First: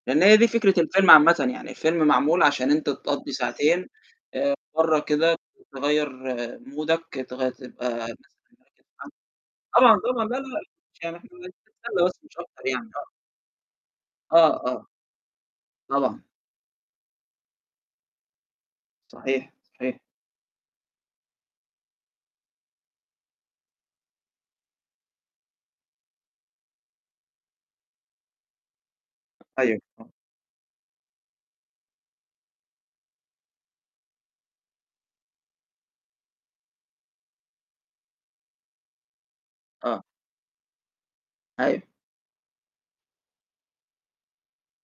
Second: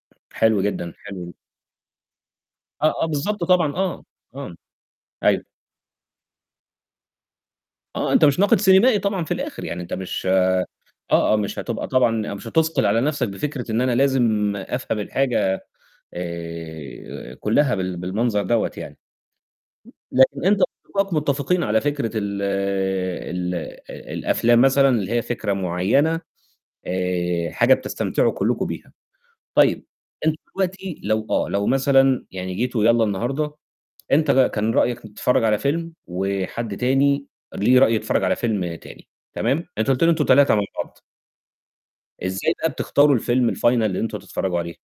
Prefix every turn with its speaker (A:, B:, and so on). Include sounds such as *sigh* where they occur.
A: لأن هي دي
B: حلو
A: فكرة
B: جدًا،
A: الفيلم
B: حلو.
A: عامةً، يعني الفيلم معمول عشان أنت
B: آه، آه،
A: تقضّي
B: بالضبط طبعًا،
A: ساعتين
B: آه،
A: آآ
B: آه،
A: برّا كده ت
B: أيوه.
A: تغيّر مودك تغيّر
B: آه،
A: تبقى
B: أنت مش ناقد سينيمائي
A: *unintelligible*
B: طبعًا في الآخر يعني، أنت
A: طبعًا، طبعًا،
B: مش
A: لأ، لأ،
B: آه،
A: لأ، *unintelligible*
B: آه، مش هتبقى
A: نتسلى بس
B: طبعًا
A: مش
B: مش
A: أكتر
B: هتُثقل
A: يعني،
B: على
A: آه.
B: نفسك بفكرة إن أنا لازم
A: آه، آه.
B: أفهم الحاجة
A: طبعًا.
B: آآ كلّها بال بالمنظر دوّة يعني.
A: صحيح، صحيح.
B: لكن أنت *unintelligible* متفقين على فكرة ال ال الأفلام مثلًا اللي هي فكرة معيّنة، آآ حاجة بتستمتعوا كلّكم بيها،
A: أيوه.
B: طيب
A: آه.
B: أنتم دلوقتي لو آه، لو مثلًا يعني جيتوا يالّا النهارده أنت ك كان رأيك تتفرج على فيلم، وحد تاني ليه رأي يتفرج على فيلم تاني، تمام؟ أنت
A: آه.
B: قُلت لي أنتم 3 مع بعض.
A: أيوه.
B: إزاي بقى بتختاروا الفيلم الfinal اللي أنتم هتتفرجوا عليه؟